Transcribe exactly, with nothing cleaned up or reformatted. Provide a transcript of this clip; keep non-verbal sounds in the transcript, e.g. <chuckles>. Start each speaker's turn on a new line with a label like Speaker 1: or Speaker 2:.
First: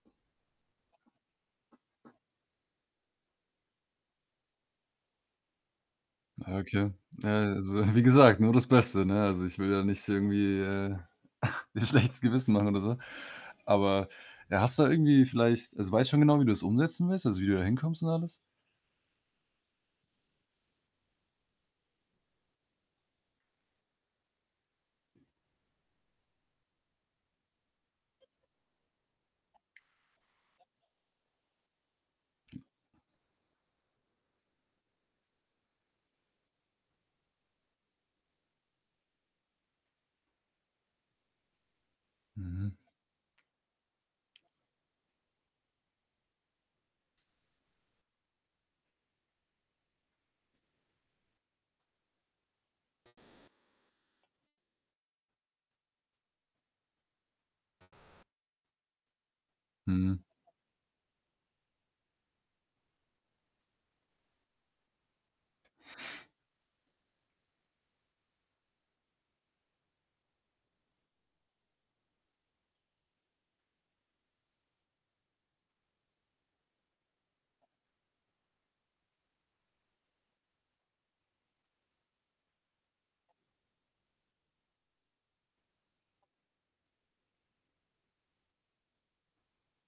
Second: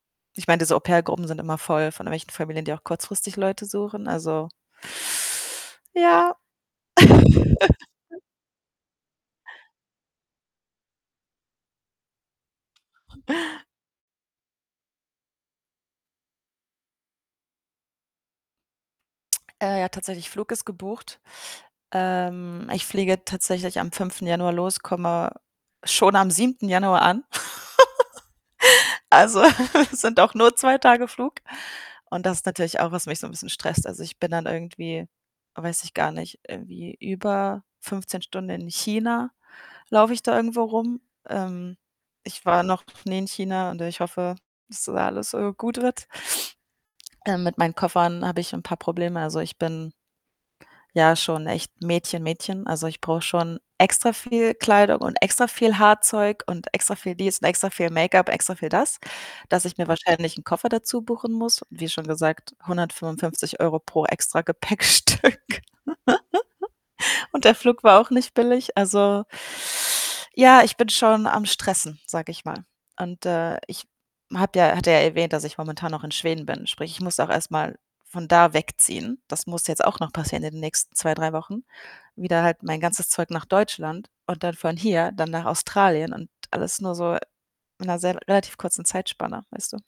Speaker 1: Ich meine, diese Au pair-Gruppen sind immer voll von irgendwelchen Familien, die auch kurzfristig Leute suchen. Also Ja.
Speaker 2: Okay. Ja, also, wie
Speaker 1: <chuckles>
Speaker 2: gesagt, nur das Beste, ne? Also, ich will ja nicht irgendwie, äh, <chuckles> dir schlechtes Gewissen machen oder so. Aber, ja, hast du irgendwie vielleicht also, weißt schon genau, wie du das umsetzen willst? Also, wie du da hinkommst und alles?
Speaker 1: Äh, ja, tatsächlich Flug ist gebucht. Ähm, ich fliege tatsächlich am fünften Januar los. Komme schon am siebten Januar an. <chuckles> Also, <chuckles> sind auch nur zwei Tage Flug. Und das ist natürlich auch, was mich so 'n bisschen stresst. Also, ich bin dann irgendwie weiß ich gar nicht, irgendwie über fünfzehn Stunden in China. Laufe ich da irgendwo rum. Ähm. Ich war
Speaker 2: Mhm.
Speaker 1: noch nie in China und ich hoffe, dass da alles, äh, gut wird. Äh, mit meinen Koffern habe ich 'n paar Probleme. Also, ich bin ja schon echt Mädchen-Mädchen. Also, ich brauche schon extra viel Kleidung und extra viel Haarzeug und extra viel dies und extra viel Make-up, extra viel das, dass ich mir
Speaker 2: Mhm.
Speaker 1: wahrscheinlich 'n Koffer dazubuchen muss. Wie schon gesagt, hundertfünfundfünfzig Euro pro Extragepäckstück. <chuckles> Und der Flug war auch nicht billig. Also, <inhales> ja, ich bin schon am Stressen, sage ich mal. Und, äh, ich habe ja hatte ja erwähnt, dass ich momentan noch in Schweden bin. Sprich, ich muss auch erst mal von da wegziehen. Das muss jetzt auch noch passieren in den nächsten zwei, drei Wochen. Wieder halt mein ganzes Zeug nach Deutschland und dann von hier dann nach Australien und alles nur so in 'ner sehr relativ kurzen Zeitspanne, weißt du.